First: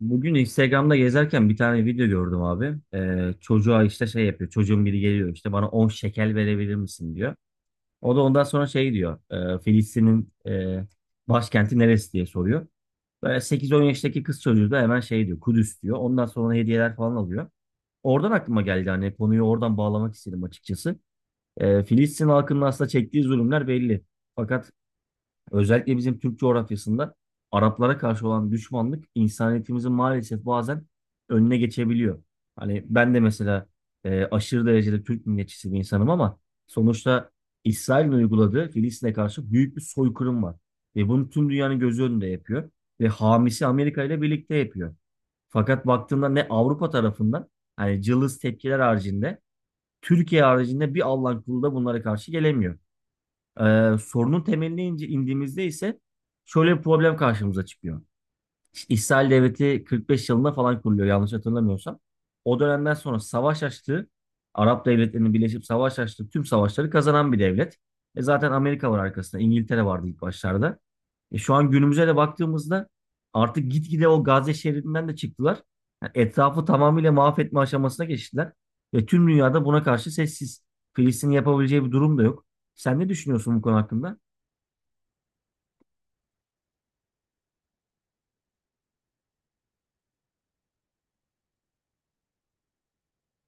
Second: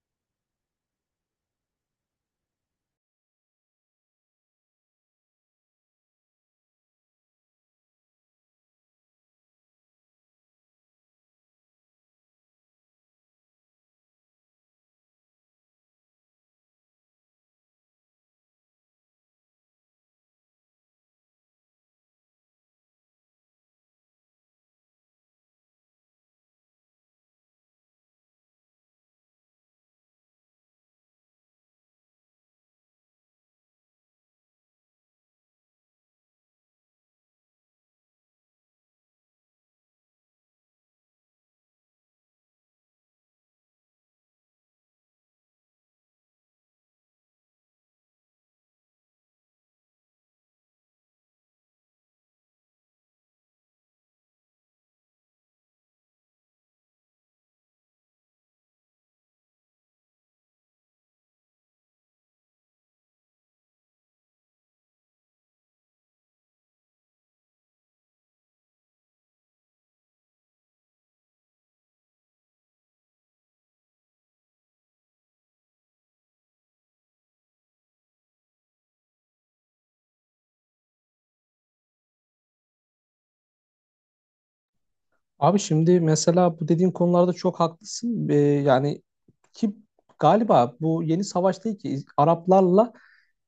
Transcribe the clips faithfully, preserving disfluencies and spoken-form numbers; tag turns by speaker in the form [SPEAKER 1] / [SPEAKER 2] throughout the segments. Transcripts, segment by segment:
[SPEAKER 1] Bugün Instagram'da gezerken bir tane video gördüm abi. Ee, çocuğa işte şey yapıyor. Çocuğun biri geliyor işte bana on şekel verebilir misin diyor. O da ondan sonra şey diyor. e, Filistin'in e, başkenti neresi diye soruyor. Böyle sekiz on yaştaki kız çocuğu da hemen şey diyor. Kudüs diyor. Ondan sonra hediyeler falan alıyor. Oradan aklıma geldi hani konuyu oradan bağlamak istedim açıkçası. Ee, Filistin halkının aslında çektiği zulümler belli. Fakat özellikle bizim Türk coğrafyasında Araplara karşı olan düşmanlık insaniyetimizin maalesef bazen önüne geçebiliyor. Hani ben de mesela e, aşırı derecede Türk milliyetçisi bir insanım ama sonuçta İsrail'in uyguladığı Filistin'e karşı büyük bir soykırım var. Ve bunu tüm dünyanın gözü önünde yapıyor. Ve hamisi Amerika ile birlikte yapıyor. Fakat baktığında ne Avrupa tarafından hani cılız tepkiler haricinde Türkiye haricinde bir Allah'ın kulu da bunlara karşı gelemiyor. Ee, sorunun temeline ince indiğimizde ise şöyle bir problem karşımıza çıkıyor. İsrail Devleti kırk beş yılında falan kuruluyor yanlış hatırlamıyorsam. O dönemden sonra savaş açtığı, Arap devletlerinin birleşip savaş açtığı tüm savaşları kazanan bir devlet. E zaten Amerika var arkasında, İngiltere vardı ilk başlarda. E şu an günümüze de baktığımızda artık gitgide o Gazze şeridinden de çıktılar. Yani etrafı tamamıyla mahvetme aşamasına geçtiler. Ve tüm dünyada buna karşı sessiz. Filistin yapabileceği bir durum da yok. Sen ne düşünüyorsun bu konu hakkında?
[SPEAKER 2] Abi şimdi mesela bu dediğin konularda çok haklısın. Ee, yani ki galiba bu yeni savaş değil ki İz- Araplarla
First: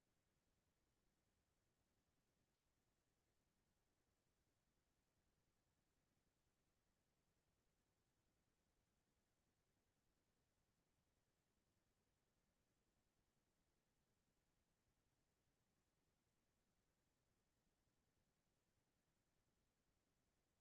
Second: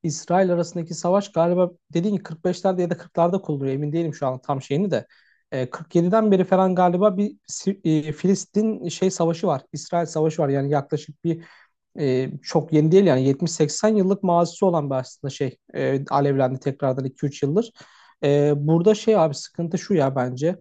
[SPEAKER 2] İsrail arasındaki savaş galiba dediğin gibi kırk beşlerde ya da kırklarda kuruluyor. Emin değilim şu an tam şeyini de. Ee, kırk yediden beri falan galiba bir Si- e, Filistin şey savaşı var. İsrail savaşı var. Yani yaklaşık bir e, çok yeni değil yani yetmiş seksen yıllık mazisi olan bir aslında şey e, alevlendi tekrardan iki üç yıldır. E, burada şey abi sıkıntı şu ya bence.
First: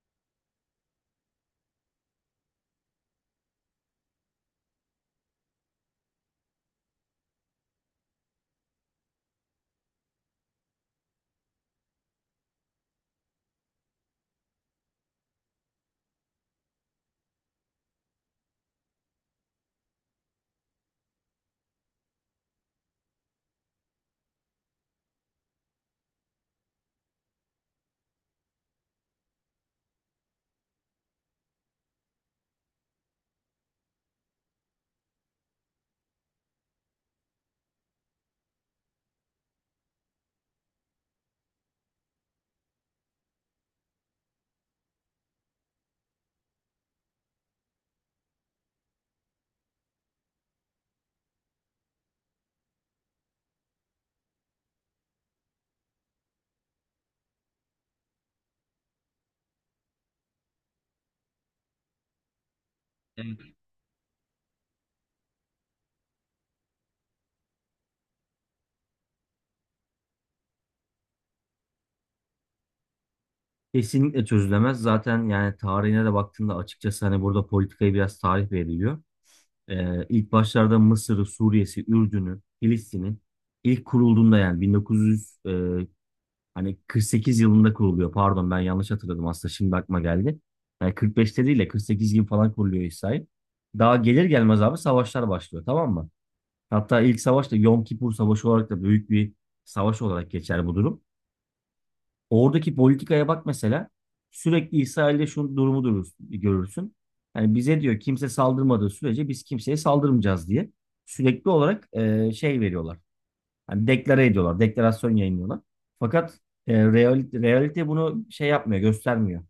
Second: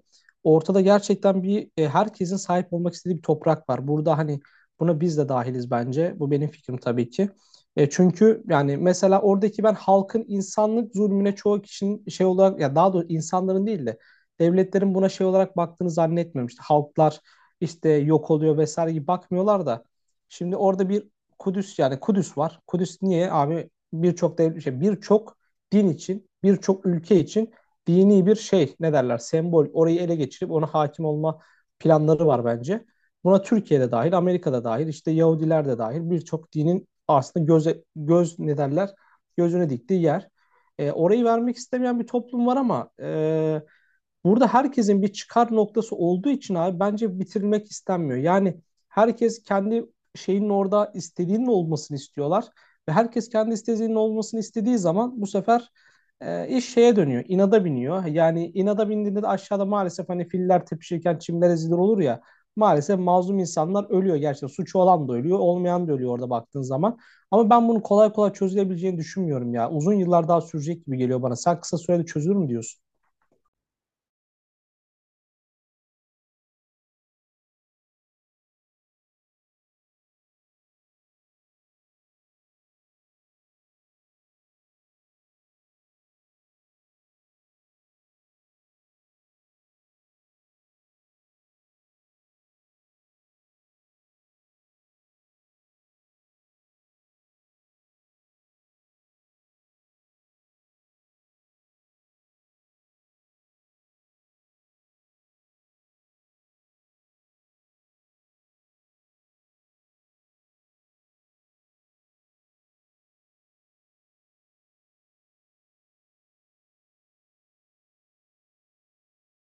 [SPEAKER 2] Ortada gerçekten bir e, herkesin sahip olmak istediği bir toprak var. Burada hani buna biz de dahiliz bence. Bu benim fikrim tabii ki. E, çünkü yani mesela oradaki ben halkın insanlık zulmüne çoğu kişinin şey olarak ya daha doğrusu insanların değil de devletlerin buna şey olarak baktığını zannetmiyorum. İşte halklar işte yok oluyor vesaire gibi bakmıyorlar da. Şimdi orada bir Kudüs yani Kudüs var. Kudüs niye abi birçok dev- şey birçok din için, birçok ülke için dini bir şey ne derler sembol. Orayı ele geçirip ona hakim olma planları var bence. Buna Türkiye'de dahil, Amerika'da dahil, işte Yahudiler de dahil birçok dinin aslında göze, göz ne derler gözüne diktiği yer. E, orayı vermek istemeyen bir toplum var ama e, burada herkesin bir çıkar noktası olduğu için abi bence bitirilmek istenmiyor. Yani herkes kendi şeyinin orada istediğinin olmasını istiyorlar ve herkes kendi istediğinin olmasını istediği zaman bu sefer e, iş şeye dönüyor, inada biniyor. Yani inada bindiğinde de aşağıda maalesef hani filler tepişirken çimler ezilir olur ya. Maalesef mazlum insanlar ölüyor gerçekten. Suçu olan da ölüyor, olmayan da ölüyor orada baktığın zaman. Ama ben bunu kolay kolay çözülebileceğini düşünmüyorum ya. Uzun yıllar daha sürecek gibi geliyor bana. Sen kısa sürede çözülür mü diyorsun?
[SPEAKER 1] Kesinlikle çözülemez. Zaten yani tarihine de baktığında açıkçası hani burada politikaya biraz tarih veriliyor. Ee, ilk başlarda Mısır'ı, Suriye'si, Ürdün'ü, Filistin'i ilk kurulduğunda yani bin dokuz yüz e, hani kırk sekiz yılında kuruluyor. Pardon ben yanlış hatırladım aslında şimdi aklıma geldi. Yani kırk beşte değil de kırk sekiz gibi falan kuruluyor İsrail. Daha gelir gelmez abi savaşlar başlıyor, tamam mı? Hatta ilk savaş da Yom Kipur Savaşı olarak da büyük bir savaş olarak geçer bu durum. Oradaki politikaya bak mesela. Sürekli İsrail'de şu durumu durur- görürsün. Yani bize diyor, kimse saldırmadığı sürece biz kimseye saldırmayacağız diye. Sürekli olarak e, şey veriyorlar. Hani deklare ediyorlar, deklarasyon yayınlıyorlar. Fakat e, realite, realite bunu şey yapmıyor, göstermiyor.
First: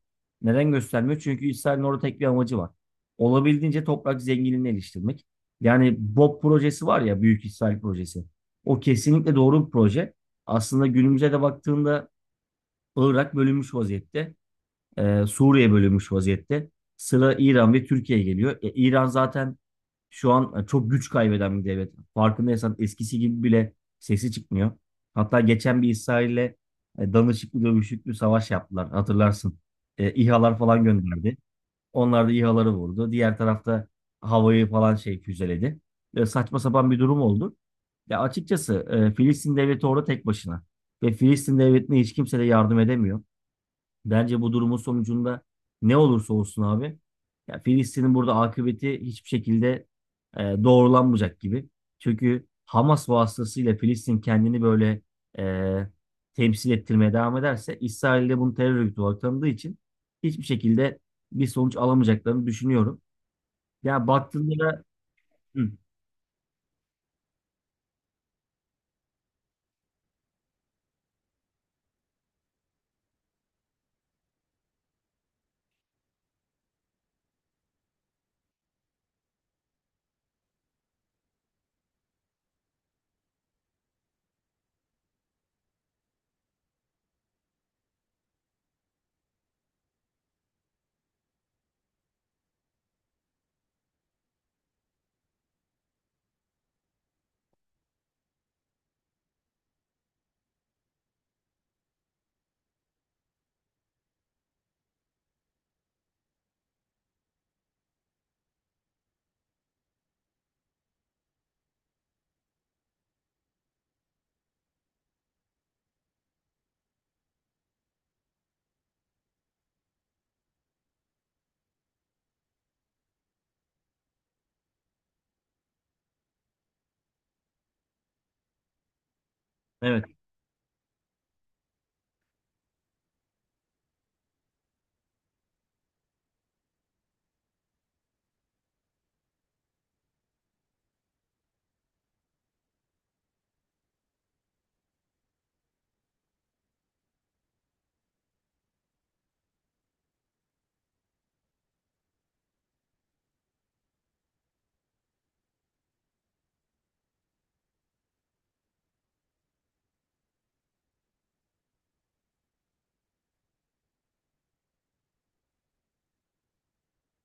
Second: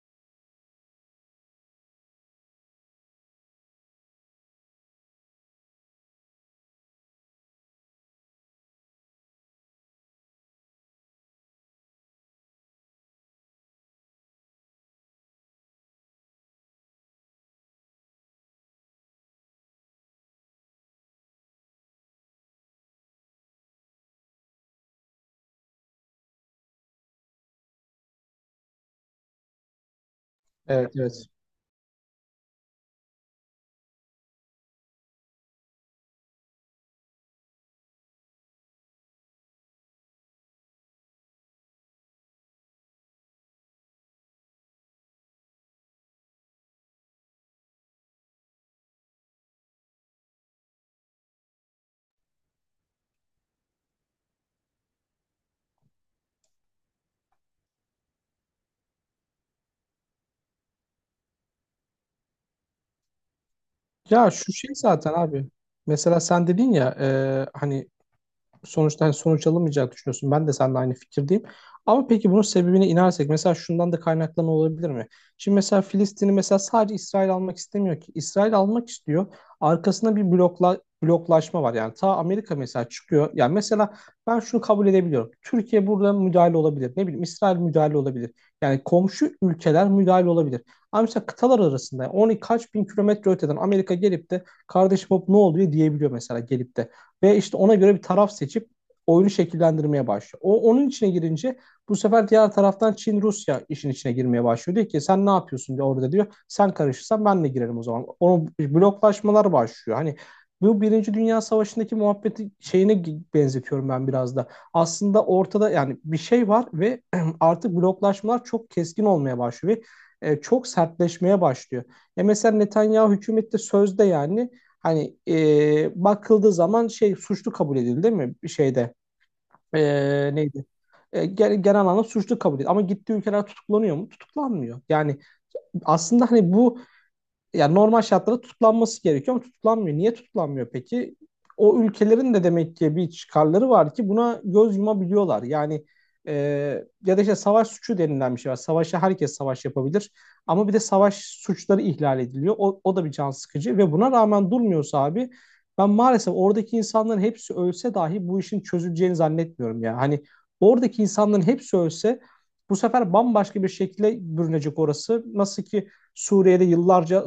[SPEAKER 1] Neden göstermiyor? Çünkü İsrail'in orada tek bir amacı var. Olabildiğince toprak zenginliğini eleştirmek. Yani BOP projesi var ya, Büyük İsrail projesi. O kesinlikle doğru bir proje. Aslında günümüze de baktığında Irak bölünmüş vaziyette. Ee, Suriye bölünmüş vaziyette. Sıra İran ve Türkiye geliyor. E, İran zaten şu an e, çok güç kaybeden bir devlet. Farkındaysan eskisi gibi bile sesi çıkmıyor. Hatta geçen bir İsrail'le e, danışıklı dövüşüklü savaş yaptılar, hatırlarsın. E, İHA'lar falan
[SPEAKER 2] Evet, evet.
[SPEAKER 1] gönderdi. Onlar da İHA'ları vurdu. Diğer tarafta havayı falan şey füzeledi. E, saçma sapan bir durum oldu. Ya açıkçası e, Filistin devleti orada tek başına. Ve Filistin devletine hiç kimse de yardım edemiyor. Bence bu durumun sonucunda ne olursa olsun abi, ya Filistin'in burada akıbeti hiçbir şekilde e, doğrulanmayacak gibi. Çünkü Hamas vasıtasıyla Filistin kendini böyle e, temsil ettirmeye devam ederse, İsrail de bunu terör örgütü olarak tanıdığı için hiçbir şekilde bir sonuç alamayacaklarını düşünüyorum. Ya
[SPEAKER 2] Ya şu
[SPEAKER 1] baktığında
[SPEAKER 2] şey
[SPEAKER 1] da.
[SPEAKER 2] zaten abi.
[SPEAKER 1] Hı,
[SPEAKER 2] Mesela sen dedin ya e, hani sonuçtan sonuç alamayacağını düşünüyorsun. Ben de seninle aynı fikirdeyim. Ama peki bunun sebebine inersek mesela şundan da kaynaklanma olabilir mi? Şimdi mesela Filistin'i mesela sadece İsrail almak istemiyor ki. İsrail almak istiyor. Arkasında bir blokla bloklaşma var. Yani ta Amerika mesela çıkıyor. Yani mesela ben şunu kabul edebiliyorum. Türkiye burada müdahale olabilir. Ne bileyim İsrail müdahale olabilir. Yani komşu ülkeler müdahale olabilir. Ama mesela kıtalar arasında on kaç bin kilometre öteden Amerika gelip de kardeşim hop ne oluyor diyebiliyor mesela gelip de. Ve işte ona göre bir taraf seçip oyunu şekillendirmeye başlıyor. O onun içine girince bu sefer diğer taraftan Çin Rusya işin içine girmeye başlıyor. Diyor ki sen ne yapıyorsun diyor orada diyor. Sen karışırsan ben de girerim o zaman. O bloklaşmalar başlıyor. Hani bu Birinci Dünya Savaşı'ndaki muhabbeti şeyine benzetiyorum ben biraz da. Aslında ortada yani bir şey var ve artık bloklaşmalar çok keskin olmaya başlıyor ve e, çok sertleşmeye başlıyor. E mesela Netanyahu hükümette sözde yani hani e, bakıldığı zaman şey suçlu kabul edildi değil mi? Bir şeyde e,
[SPEAKER 1] evet,
[SPEAKER 2] neydi? E, genel, genel anlamda suçlu kabul edildi. Ama gittiği ülkeler tutuklanıyor mu? Tutuklanmıyor. Yani aslında hani bu yani normal şartlarda tutuklanması gerekiyor ama tutuklanmıyor. Niye tutuklanmıyor peki? O ülkelerin de demek ki bir çıkarları var ki buna göz yumabiliyorlar. Yani e, ya da işte savaş suçu denilen bir şey var. Savaşa herkes savaş yapabilir ama bir de savaş suçları ihlal ediliyor. O, o da bir can sıkıcı ve buna rağmen durmuyorsa abi ben maalesef oradaki insanların hepsi ölse dahi bu işin çözüleceğini zannetmiyorum ya. Hani oradaki insanların hepsi ölse bu sefer bambaşka bir şekilde bürünecek orası. Nasıl ki Suriye'de yıllarca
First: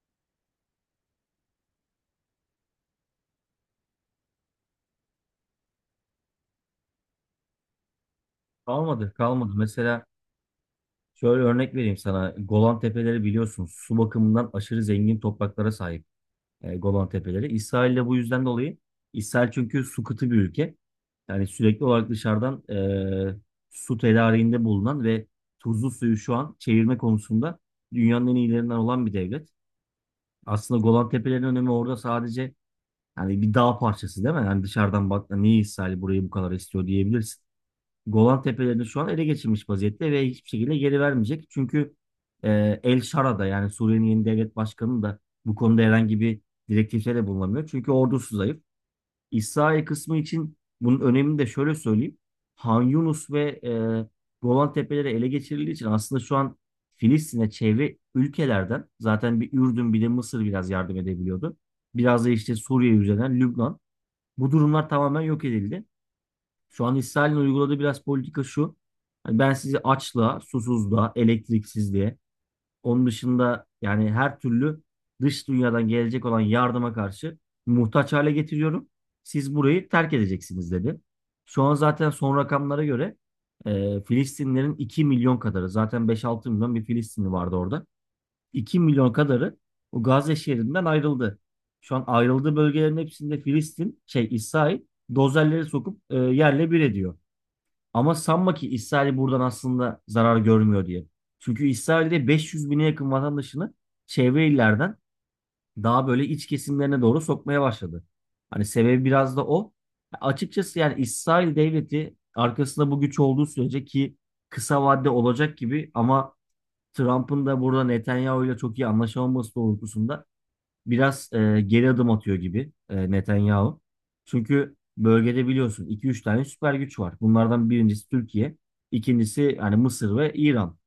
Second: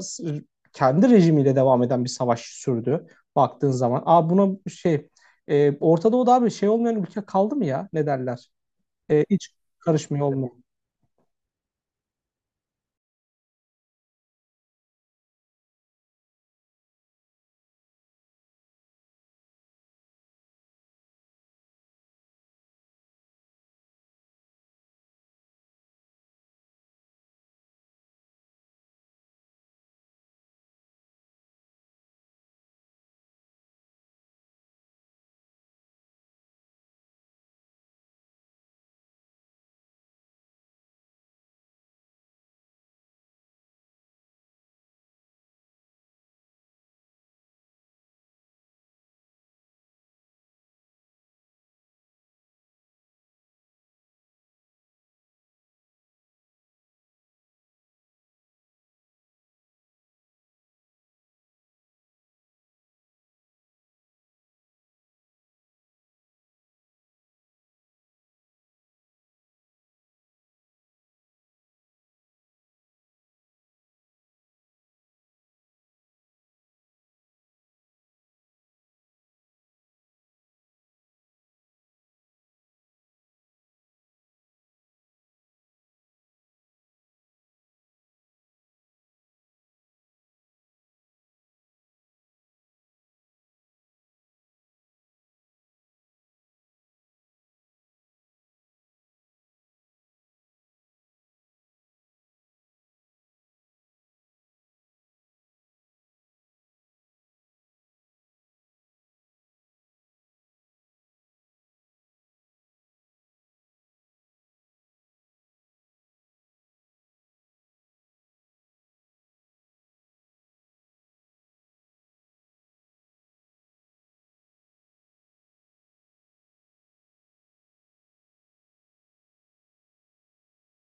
[SPEAKER 2] kendi rejimiyle devam eden bir savaş sürdü baktığın zaman. Aa buna şey e, Orta Doğu'da abi şey olmayan ülke kaldı mı ya? Ne derler?
[SPEAKER 1] kalmadı
[SPEAKER 2] E,
[SPEAKER 1] kalmadı.
[SPEAKER 2] hiç
[SPEAKER 1] Mesela
[SPEAKER 2] karışmıyor olmuyor.
[SPEAKER 1] şöyle örnek vereyim sana. Golan Tepeleri biliyorsun, su bakımından aşırı zengin topraklara sahip. e, Golan Tepeleri. İsrail'le bu yüzden dolayı, İsrail çünkü su kıtı bir ülke. Yani sürekli olarak dışarıdan e, su tedariğinde bulunan ve tuzlu suyu şu an çevirme konusunda dünyanın en iyilerinden olan bir devlet. Aslında Golan Tepeleri'nin önemi orada sadece, yani bir dağ parçası değil mi? Yani dışarıdan baktığında niye İsrail burayı bu kadar istiyor diyebilirsin. Golan Tepelerini şu an ele geçirmiş vaziyette ve hiçbir şekilde geri vermeyecek. Çünkü e, El Şara da, yani Suriye'nin yeni devlet başkanı da, bu konuda herhangi bir direktifte de bulunamıyor. Çünkü ordusu zayıf. İsrail kısmı için bunun önemini de şöyle söyleyeyim. Han Yunus ve e, Golan Tepeleri ele geçirildiği için aslında şu an Filistin'e çevre ülkelerden zaten bir Ürdün, bir de Mısır biraz yardım edebiliyordu. Biraz da işte Suriye üzerinden Lübnan. Bu durumlar tamamen yok edildi. Şu an İsrail'in uyguladığı biraz politika şu: hani ben sizi açlığa, susuzluğa, elektriksizliğe, onun dışında yani her türlü dış dünyadan gelecek olan yardıma karşı muhtaç hale getiriyorum. Siz burayı terk edeceksiniz dedi. Şu an zaten son rakamlara göre e, Filistinlerin iki milyon kadarı, zaten beş altı milyon bir Filistinli vardı orada. iki milyon kadarı o Gazze şehrinden ayrıldı. Şu an ayrıldığı bölgelerin hepsinde Filistin, şey İsrail dozerleri sokup e, yerle bir ediyor. Ama sanma ki İsrail buradan aslında zarar görmüyor diye. Çünkü İsrail'de beş yüz bine yakın vatandaşını çevre illerden daha böyle iç kesimlerine doğru sokmaya başladı. Hani sebebi biraz da o. Açıkçası yani İsrail devleti arkasında bu güç olduğu sürece, ki kısa vadede olacak gibi, ama Trump'ın da burada Netanyahu ile çok iyi anlaşamaması doğrultusunda biraz e, geri adım atıyor gibi e, Netanyahu. Çünkü bölgede biliyorsun iki üç tane süper güç var. Bunlardan birincisi Türkiye, ikincisi hani Mısır ve İran.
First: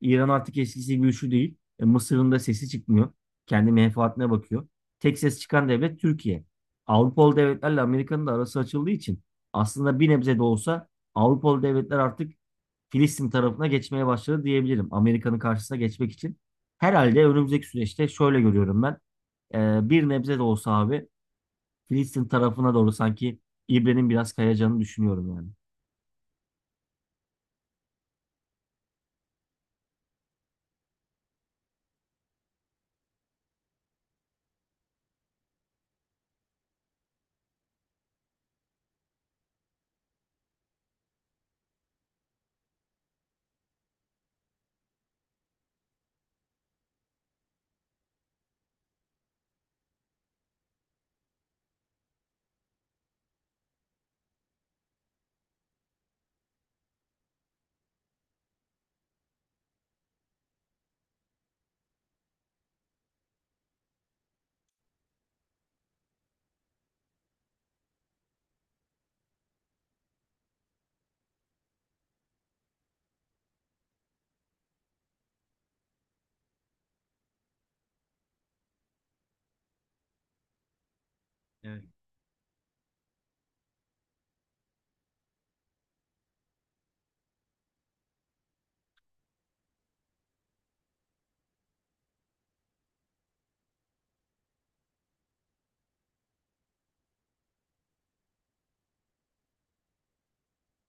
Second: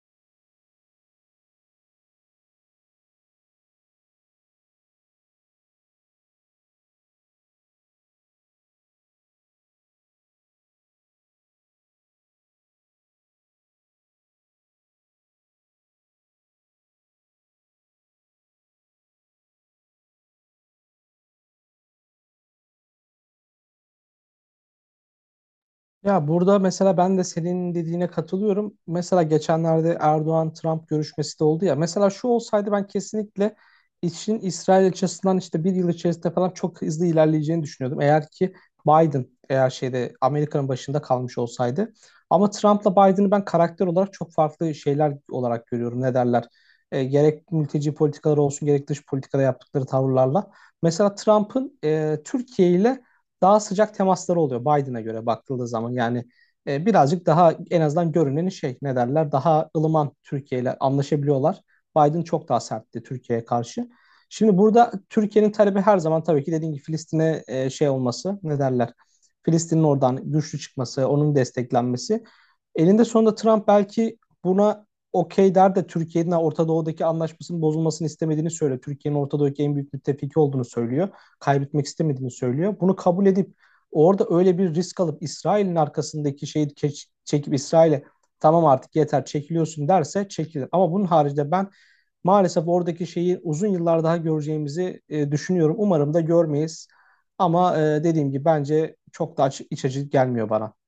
[SPEAKER 1] İran artık eskisi gibi güçlü değil. E, Mısır'ın da sesi çıkmıyor. Kendi menfaatine bakıyor. Tek ses çıkan devlet Türkiye. Avrupalı devletlerle Amerika'nın da arası açıldığı için aslında bir nebze de olsa Avrupalı devletler artık Filistin tarafına geçmeye başladı diyebilirim. Amerika'nın karşısına geçmek için. Herhalde önümüzdeki süreçte şöyle görüyorum ben. Ee, bir nebze de olsa abi Filistin tarafına doğru sanki İbre'nin biraz kayacağını düşünüyorum yani.
[SPEAKER 2] Ya burada mesela ben de senin dediğine katılıyorum. Mesela geçenlerde Erdoğan-Trump görüşmesi de oldu ya. Mesela şu olsaydı ben kesinlikle işin İsrail açısından işte bir yıl içerisinde falan çok hızlı ilerleyeceğini düşünüyordum. Eğer ki Biden eğer şeyde Amerika'nın başında kalmış olsaydı. Ama Trump'la Biden'ı ben karakter olarak çok farklı şeyler olarak görüyorum. Ne derler? E, gerek mülteci politikaları olsun gerek dış politikada yaptıkları tavırlarla. Mesela Trump'ın e, Türkiye ile daha sıcak temasları oluyor Biden'a göre bakıldığı zaman. Yani e, birazcık daha en azından görünen şey ne derler daha ılıman Türkiye ile anlaşabiliyorlar. Biden çok daha sertti Türkiye'ye karşı. Şimdi burada Türkiye'nin talebi her zaman tabii ki dediğim gibi Filistin'e e, şey olması ne derler Filistin'in oradan güçlü çıkması, onun desteklenmesi. Elinde sonunda Trump belki buna okey der de Türkiye'nin Orta Doğu'daki anlaşmasının bozulmasını istemediğini söylüyor. Türkiye'nin Orta Doğu'daki en büyük müttefiki olduğunu söylüyor
[SPEAKER 1] Evet.
[SPEAKER 2] kaybetmek istemediğini söylüyor. Bunu kabul edip orada öyle bir risk alıp İsrail'in arkasındaki şeyi ke- çekip İsrail'e tamam artık yeter çekiliyorsun derse çekilir. Ama bunun haricinde ben maalesef oradaki şeyi uzun yıllar daha göreceğimizi e, düşünüyorum. Umarım da görmeyiz. Ama e, dediğim gibi bence çok da aç- iç açıcı gelmiyor bana.